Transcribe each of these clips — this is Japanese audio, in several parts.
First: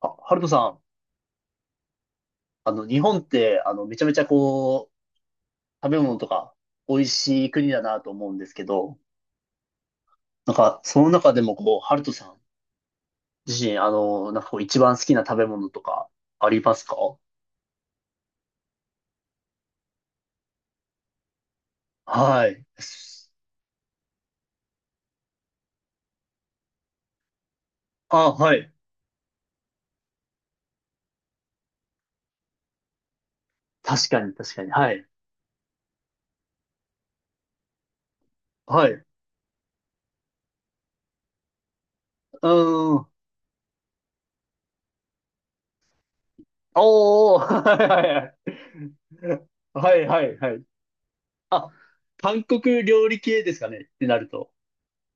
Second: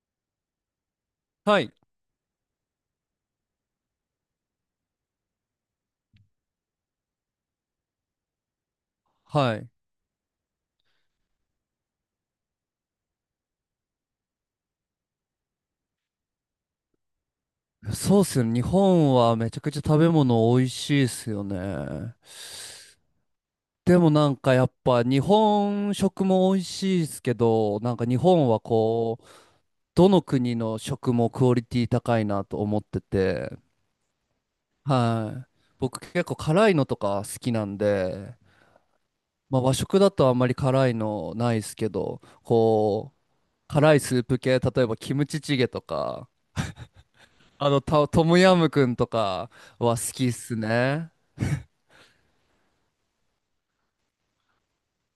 あ、ハルトさん、はい。日本って、めちゃめちゃこう、食べ物とか、美味しい国だなと思うんですけど、はい。なんか、その中でもこう、ハルトさん自身、なんかこう、一番好きな食べ物とかありますか？そうっすよね。日本はめちゃくちゃ食べ物美味しいっすよね。はい。でもなんかやっぱ日本食も美味しいですけど、なんか日あ、本ははい。こう、どの国の食もクオリティ高いなと思ってて、確かに、確かに。はい。はい。僕結構辛いのとか好きなんで、はい。うまあ和食だとあんまり辛いのないですけど、ーん。こう、辛いスープ系、例えばキムチチゲとか、おー、トはムヤムクンとかい、ははい、好はきっい。はい。すはいね。あ、韓国料理系ですかねってなると。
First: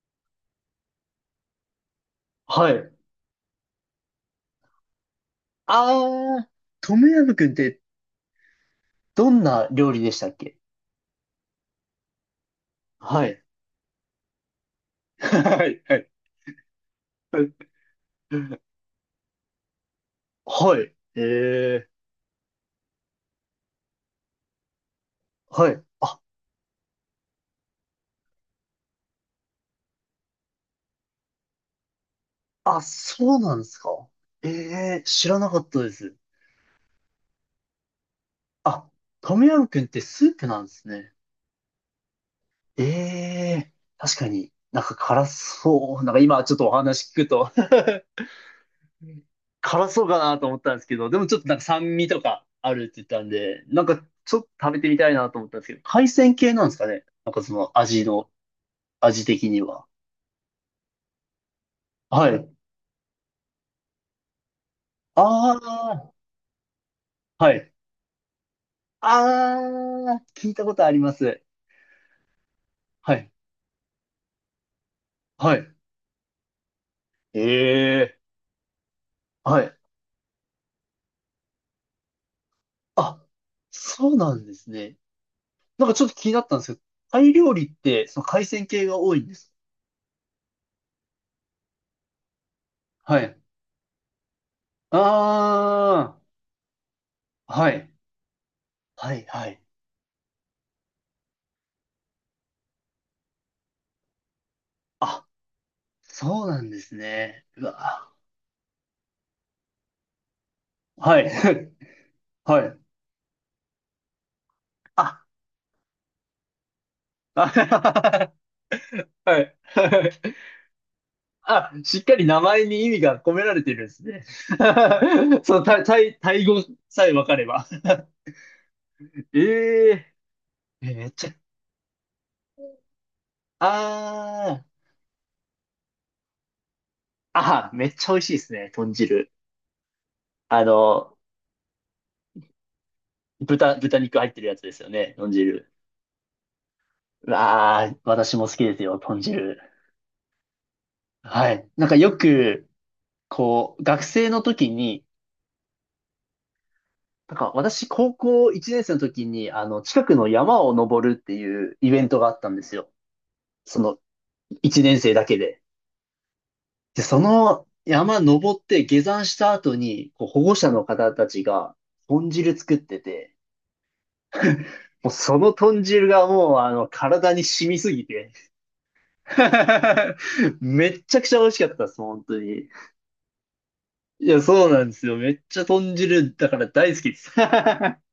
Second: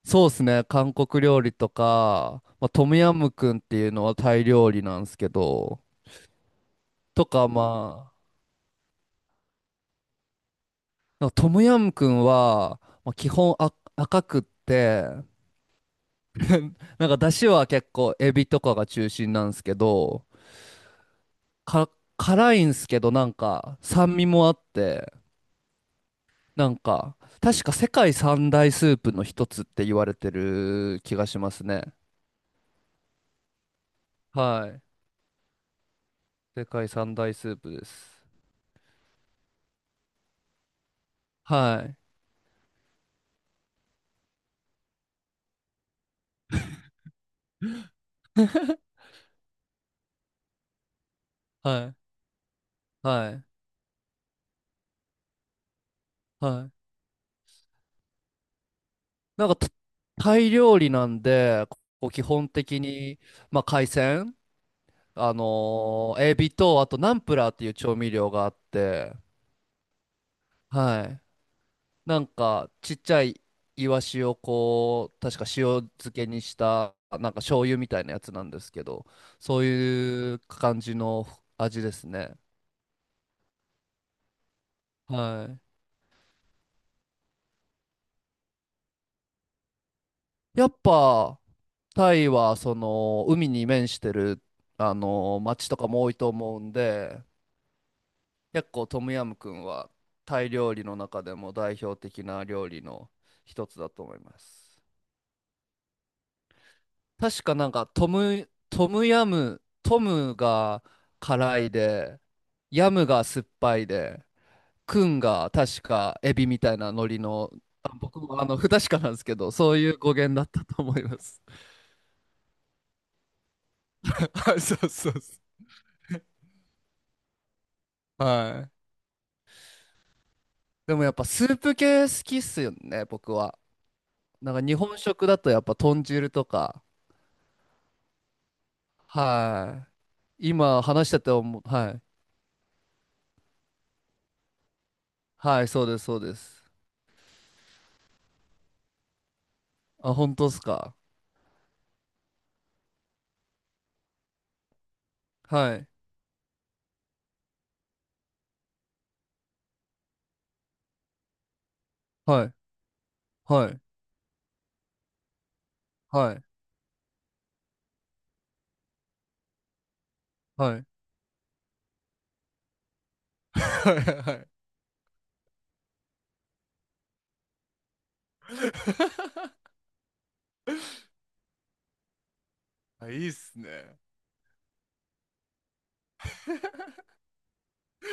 そうっすね。韓国料理とか、まあ、はトい。ムヤムクンっていうのはタイ料理なんですけど、あー、トムヤとムくかんってまあ、どんな料理でしたっけ？なんかトムヤムクンは、まあ、は基い。本赤くって、はい、はい。なんか出汁は結構エビとかが中心なんですけど、はい。ええか辛いんすけどなんか酸味もあって、はい。あ、なんか確か世界三大スープの一つって言われてる気がしますね。あ、そうなんですか？えはい。え知らなかったです。世界三大スープです。あ、トムヤムクンってスープなんですね。はい。ええ確かになんか辛そう。なんか今ちょっとお話聞くと 辛そうかなと思ったんですけど、でもちょっとなんかは酸い。味とかあるって言ったんはい。で、なんかちょっと食べてみたいなと思ったんですけど、海鮮は系なんでい。すかね。なんかその味の、味なん的か、には。タイ料理なんで、こう基はい。本的に、まあ、海鮮、あエビと、あとナンプあ、ラーはっていい。う調味料があって、ああ、聞いたことありはまい。す。なんか、ちっちはゃい。いイワシをこう、確かは塩い。漬けにした、なんかえ醤油みたいなえ、やつなんですけど、はそうい。いう感じの味ですね。あ、そうなんですね。はなんかちょっと気になったんですけど、タイ料理って、その海鮮系が多いんです？い。やっぱ、タイはそはのい。海に面してるあの町とかも多いあと思うんで、あ、はい。結構トムはい、ヤムはクい。ンはタイ料理の中でも代表的な料理の一つだと思います。あ、そうなんです確ね。かうなんかわ。トムヤム、トムがはい。辛いで、 はい。ヤムが酸っぱいで、クンあ、が確かエビみたいな海苔あ の、僕 も不確かなんですけはど、い。そういう語源だったと思います。 あ、しっかり名前に意味が込められてるんですね。はい、そうそうそ その、タイ、タイタイ語さえ分かれば。う。はい。えええでもめっやっぱちゃ、スープ系好きっすよね、僕は。なんかあ日本食だとやっぱ豚汁とか。あ、あめっちゃ美味しいですね、豚汁。はい。あ今話しの、てて思う。はい。豚肉入ってるやつですよね、豚は汁。い、そうです、そうです。わあ私も好きですよ、豚汁。あ、本当っすか。はい。なんかよく、こう、学生の時に、はい。なんか私、高校1年生の時に、近くの山を登るっていうイベントがあっはたい。んですよ。はそい。の、1年生だけで。はい。で、その山登って下山した後に、こう保護者はのい。方たちが豚汁作ってて、はい。もうその豚汁がもう体に染みすぎて めっちゃくちゃ美味しかったです、本当に。はい。いいっすね。いや、そうなんですよ。めっちゃ豚汁だから大好きです。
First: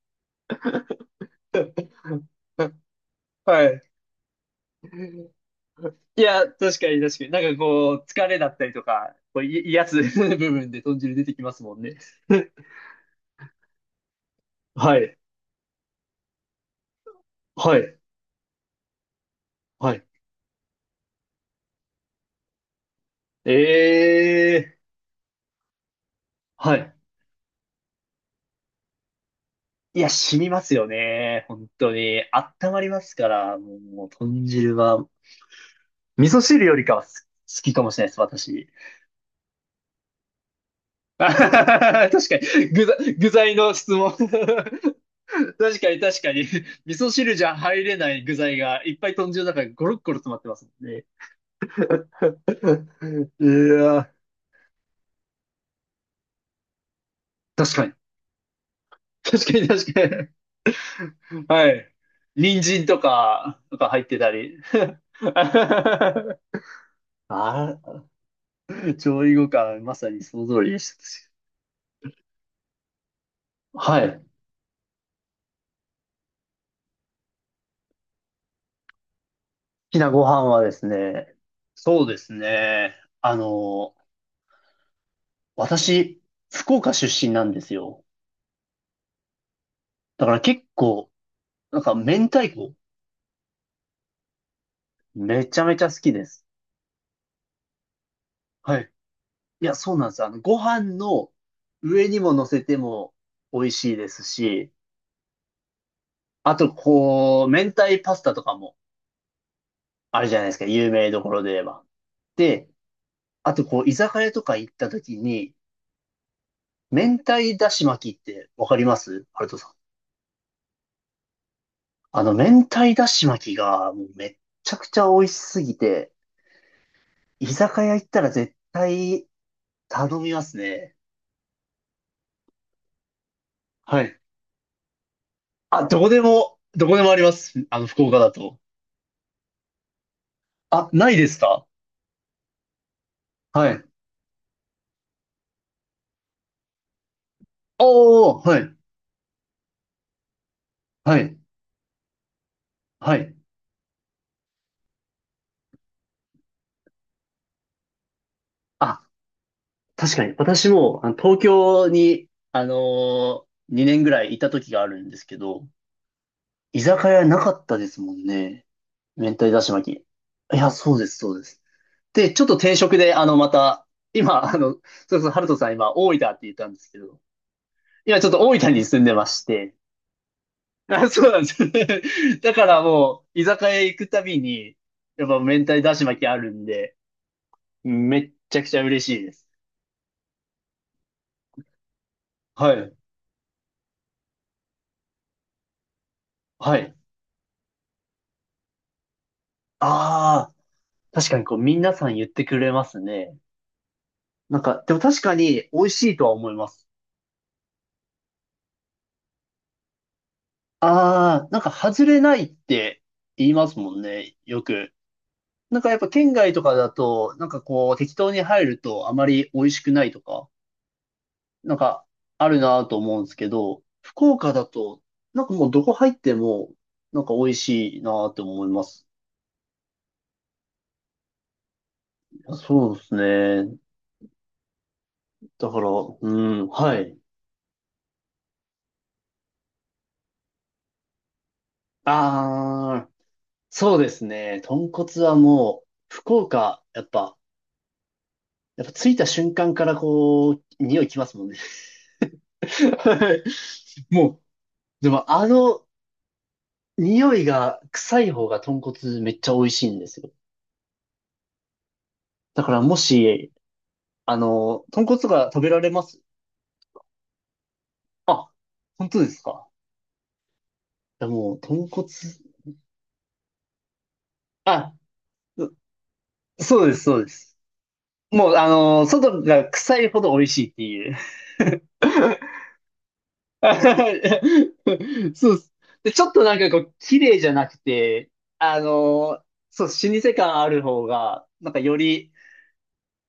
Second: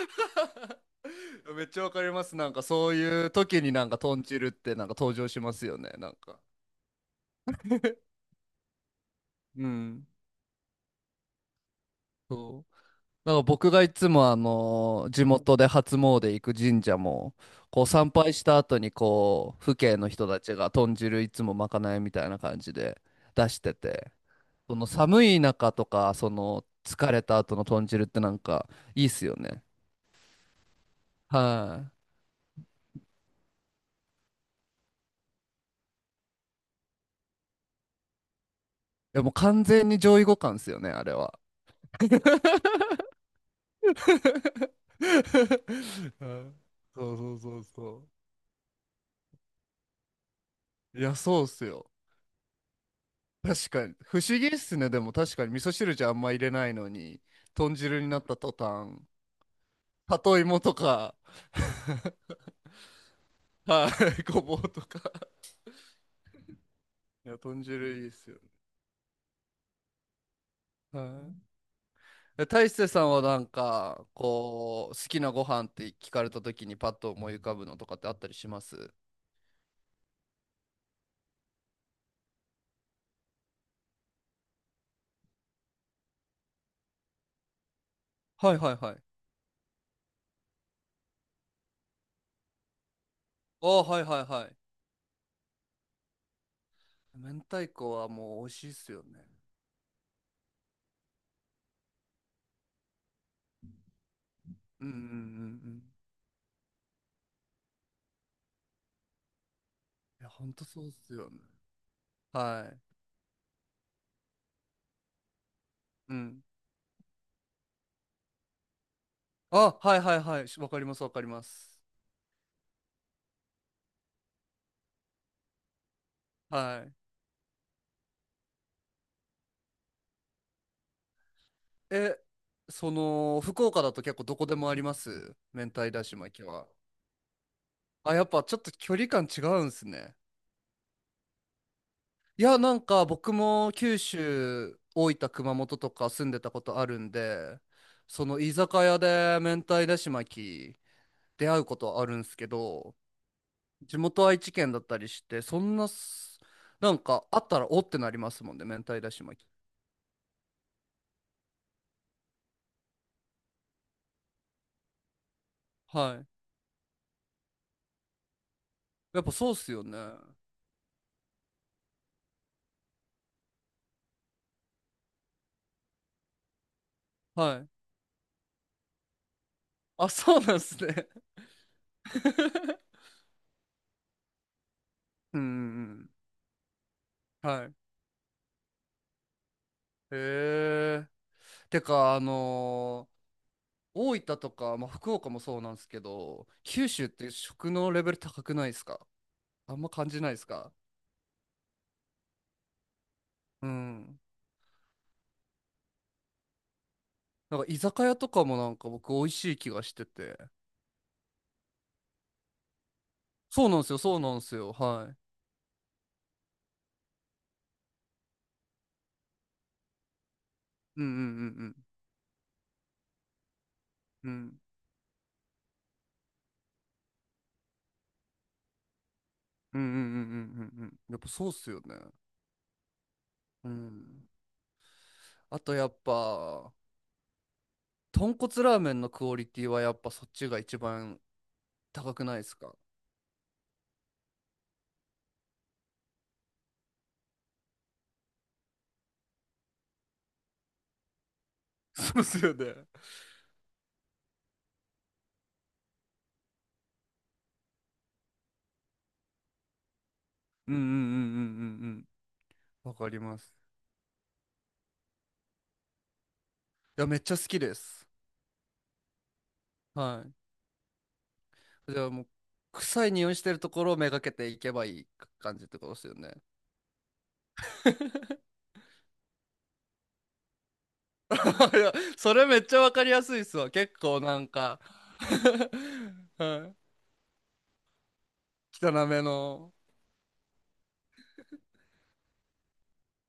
めっちゃわかります。なんかそういう時はにい。なんか豚汁ってなんか登場しますよね。なんいか。や、確かに確かに。なんかこう、疲れだったりとか、こう、う癒やつ ん。部分で豚汁出てきますもんね。そう。なんか僕がいつもあはのい。地元で初詣行く神社も、はこうい。参拝した後にこう父は兄い。の人たちが豚汁いつもまかないみたいな感じで出してて、えそえの寒い中とかそのはい。疲れた後の豚汁ってなんかいいっすよね。いや、染みますよはね。本当い。に。温まりますから、もう、もう豚汁は、味噌汁よりかは好きかもしれないです、私。いやもう完全に上位互換っすよね、あれ あはは。 はは確かに、具材、具材の質問。確かに、確かに。はい、味噌そうそ汁うじゃそう入れそない具材がいっぱい豚汁の中にゴロッゴロ詰まってますもんう、いね。や、そうっすよ。確うかに。わ、不思議っすね。でも確かに味噌汁じゃあんま入れないのに、確豚かに。汁になった途端、確かに、確かに。里芋とか、はい。人参とか、は入ってい、たごぼり。うとか。いや、豚汁あ、いいっすよね。調理後からまさにその通りでしはい。え大勢さんはなんた。はか、い。好こう、好きなご飯って聞かれた時にパッと思い浮かぶのとかってあったりします？きなご飯はですね、そうですね。あの、私、福岡出身なんですよ。はいはいはい。だから結構、なんか明太子。ああ、はいはいはい。めちゃめちゃ好きです。明太子はもう美味しいっはい。すよね。いや、そうなんです。ご飯の上にも乗せても美味しいですし、うんうんうんうん。あと、こう、明太パスタとかもあいるや、じゃなほいでんすか。とそう有っ名すどこよね。ろで言えば。はで、い。あと、こう、居酒屋とか行った時に、うん。明太だし巻きってわかりますハルトさん？あ、はいはいはい。わかりますわかります。明太だし巻きがもうめっちゃくちゃ美味しすぎて、はい。居酒屋行ったら絶対頼みますね。え、福岡だとは結い。構どこでもあります、明あ、太どだこしで巻きも、は？どこでもあります。福あ、岡やっだぱちょと。っと距離感違うんすね。あ、ないですか？いや、なんか僕はもい。九州、大分、熊本とか住んでたことあるんで、そのおー、居はい、酒屋で明太だし巻きはい、出会うことはあるんすけど、はい。地元愛知県だったりして、そんなす、なんかあったらおってなりますもんね、明太あ、だし巻き。確かに。私も、東京に、2年ぐらいいた時があるんですけど、はい。居酒屋なかったですもんね。やっ明ぱそ太うっだしすよ巻き。ね。いや、そうです、そうです。で、ちょっと転職で、また、今、そうそう、ハルトさん今、大分って言ったんですけど、はい。今ちょっと大分に住んでまして、あ、そうなんですね。あ、そうなんです だから もう、居酒屋行くたびに、やっうぱんう明太だしん巻きあるんで、うん。はい。めっちゃくちゃ嬉しいです。へえ。てか、はい。大分とか、まあ、福岡もそうなんですけど、は九い。州って食のレベル高くないですか？あんま感じないですああ、か？確かにこう、皆さん言ってくれますね。うん。なんか、でも確かに美味しいとは思います。なんか居酒屋とかもなんか僕美味しい気がしてて。ああ、なんか外れないって言いそまうすなんでもすよ、んそうね、なんですよよ。く。はい。なんかやっぱ県外とかだと、なんかこう適当に入るとあまり美味しくないとか、うんうんうなんんかあるなぁと思うんですけど、福う岡ん。だと、なんかもうどこ入っても、なんか美味しいなぁって思います。うんうんうんうんうんうんうん、やっぱそうっすよね。そうですうね。ん。あだとかやら、っうん、ぱ、はい。豚骨ラーメンのクオリティはやっぱそっちが一番高くないですか？ ああそうですね。豚骨はもう、福岡、やっぱ着いた瞬間からこう、匂いきますもんね。そうですよね。はいもう、でも匂いが臭い方が豚骨めっちゃ美味しいんですよ。うんうんうんうんうんだからうん。わもかりまし、す。豚骨が食べられます？いや、めっちゃ好きです。あ、本当ですか？はいやもう、豚い。じゃ骨、あもう、臭い匂いしてるところをめがけていけばあ、いい感じっうてことですよね。そうです、そうです。もう、外が臭いほど美味しいっていう。いや、それめっちゃわかりやすいっす わ。結構なんか そうで す。で、ちょっとなんかはこう、綺麗じゃなくて、あい。汚めの、の。そう、老舗感ある方が、なんかより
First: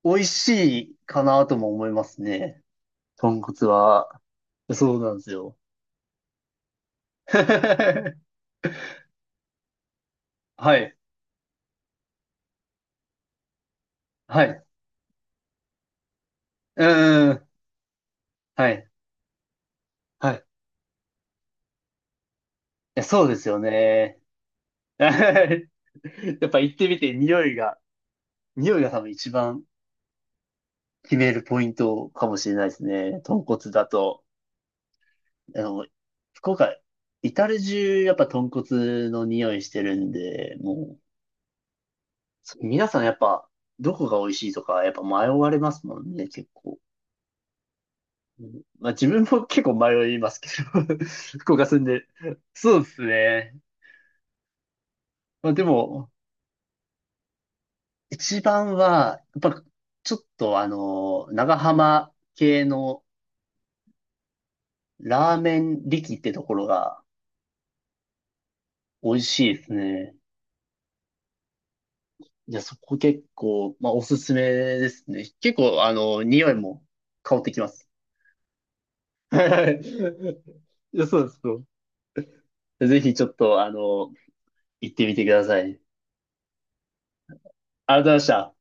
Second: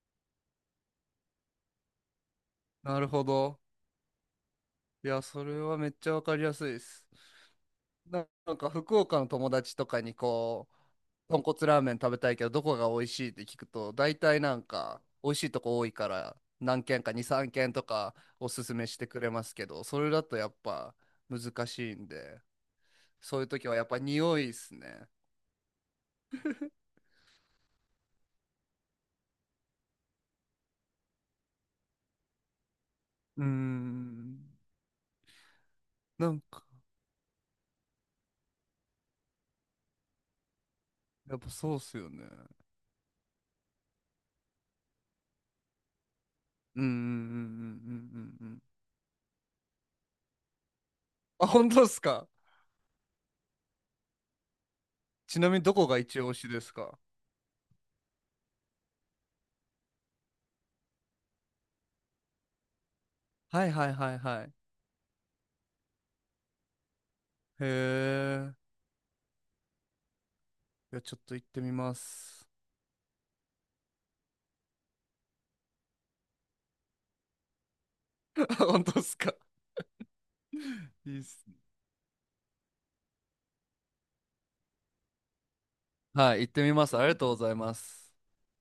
美味しいかなとも思いますね。なるほ豚ど。骨は。そういなんや、ですそよ。れはめっちゃわかりやすいです。はなんか福岡の友達とかにい。豚骨ラーメン食べたいけどどこが美味しいって聞くと、大体はなんい。か美味しいとこ多いから何う軒か2、んん。3軒とかおすはすめい。してくれますけど、それだはい。とやいっぱ難しいんで、や、そうでそういすうよ時はやっぱね。匂いっすね。やっぱ行ってみて、匂いが多分一番決めるポイントかもしれないですね。豚うー骨だと。ん。あの、なん福か岡、至る中、やっぱ豚骨の匂いしてるんで、もう、やっぱそうっすよね。皆さんやっぱ、どこが美味しいとか、やっぱ迷われますもんね、結構。うんうんうんうんうんううんうん。んまあ自分も結構迷いますけど、あ、福岡本住ん当っすで。か？そうですね。ちなまあみにでどこがも、一押しですか？一番は、やっぱ、ちょっと長浜系のはいはいはいはい。ラーメン力ってところがへえ。美味しいですね。いやちょっと行ってみます。いや、そこ結構、まあおすすめですね。結構、匂いも香ってきます。本当っすか？ はい。いや、いそいうっですすね。よ。ぜひちょっと、行ってみてください。はい、行ってみます。ありがとうございまありがす。とうございました。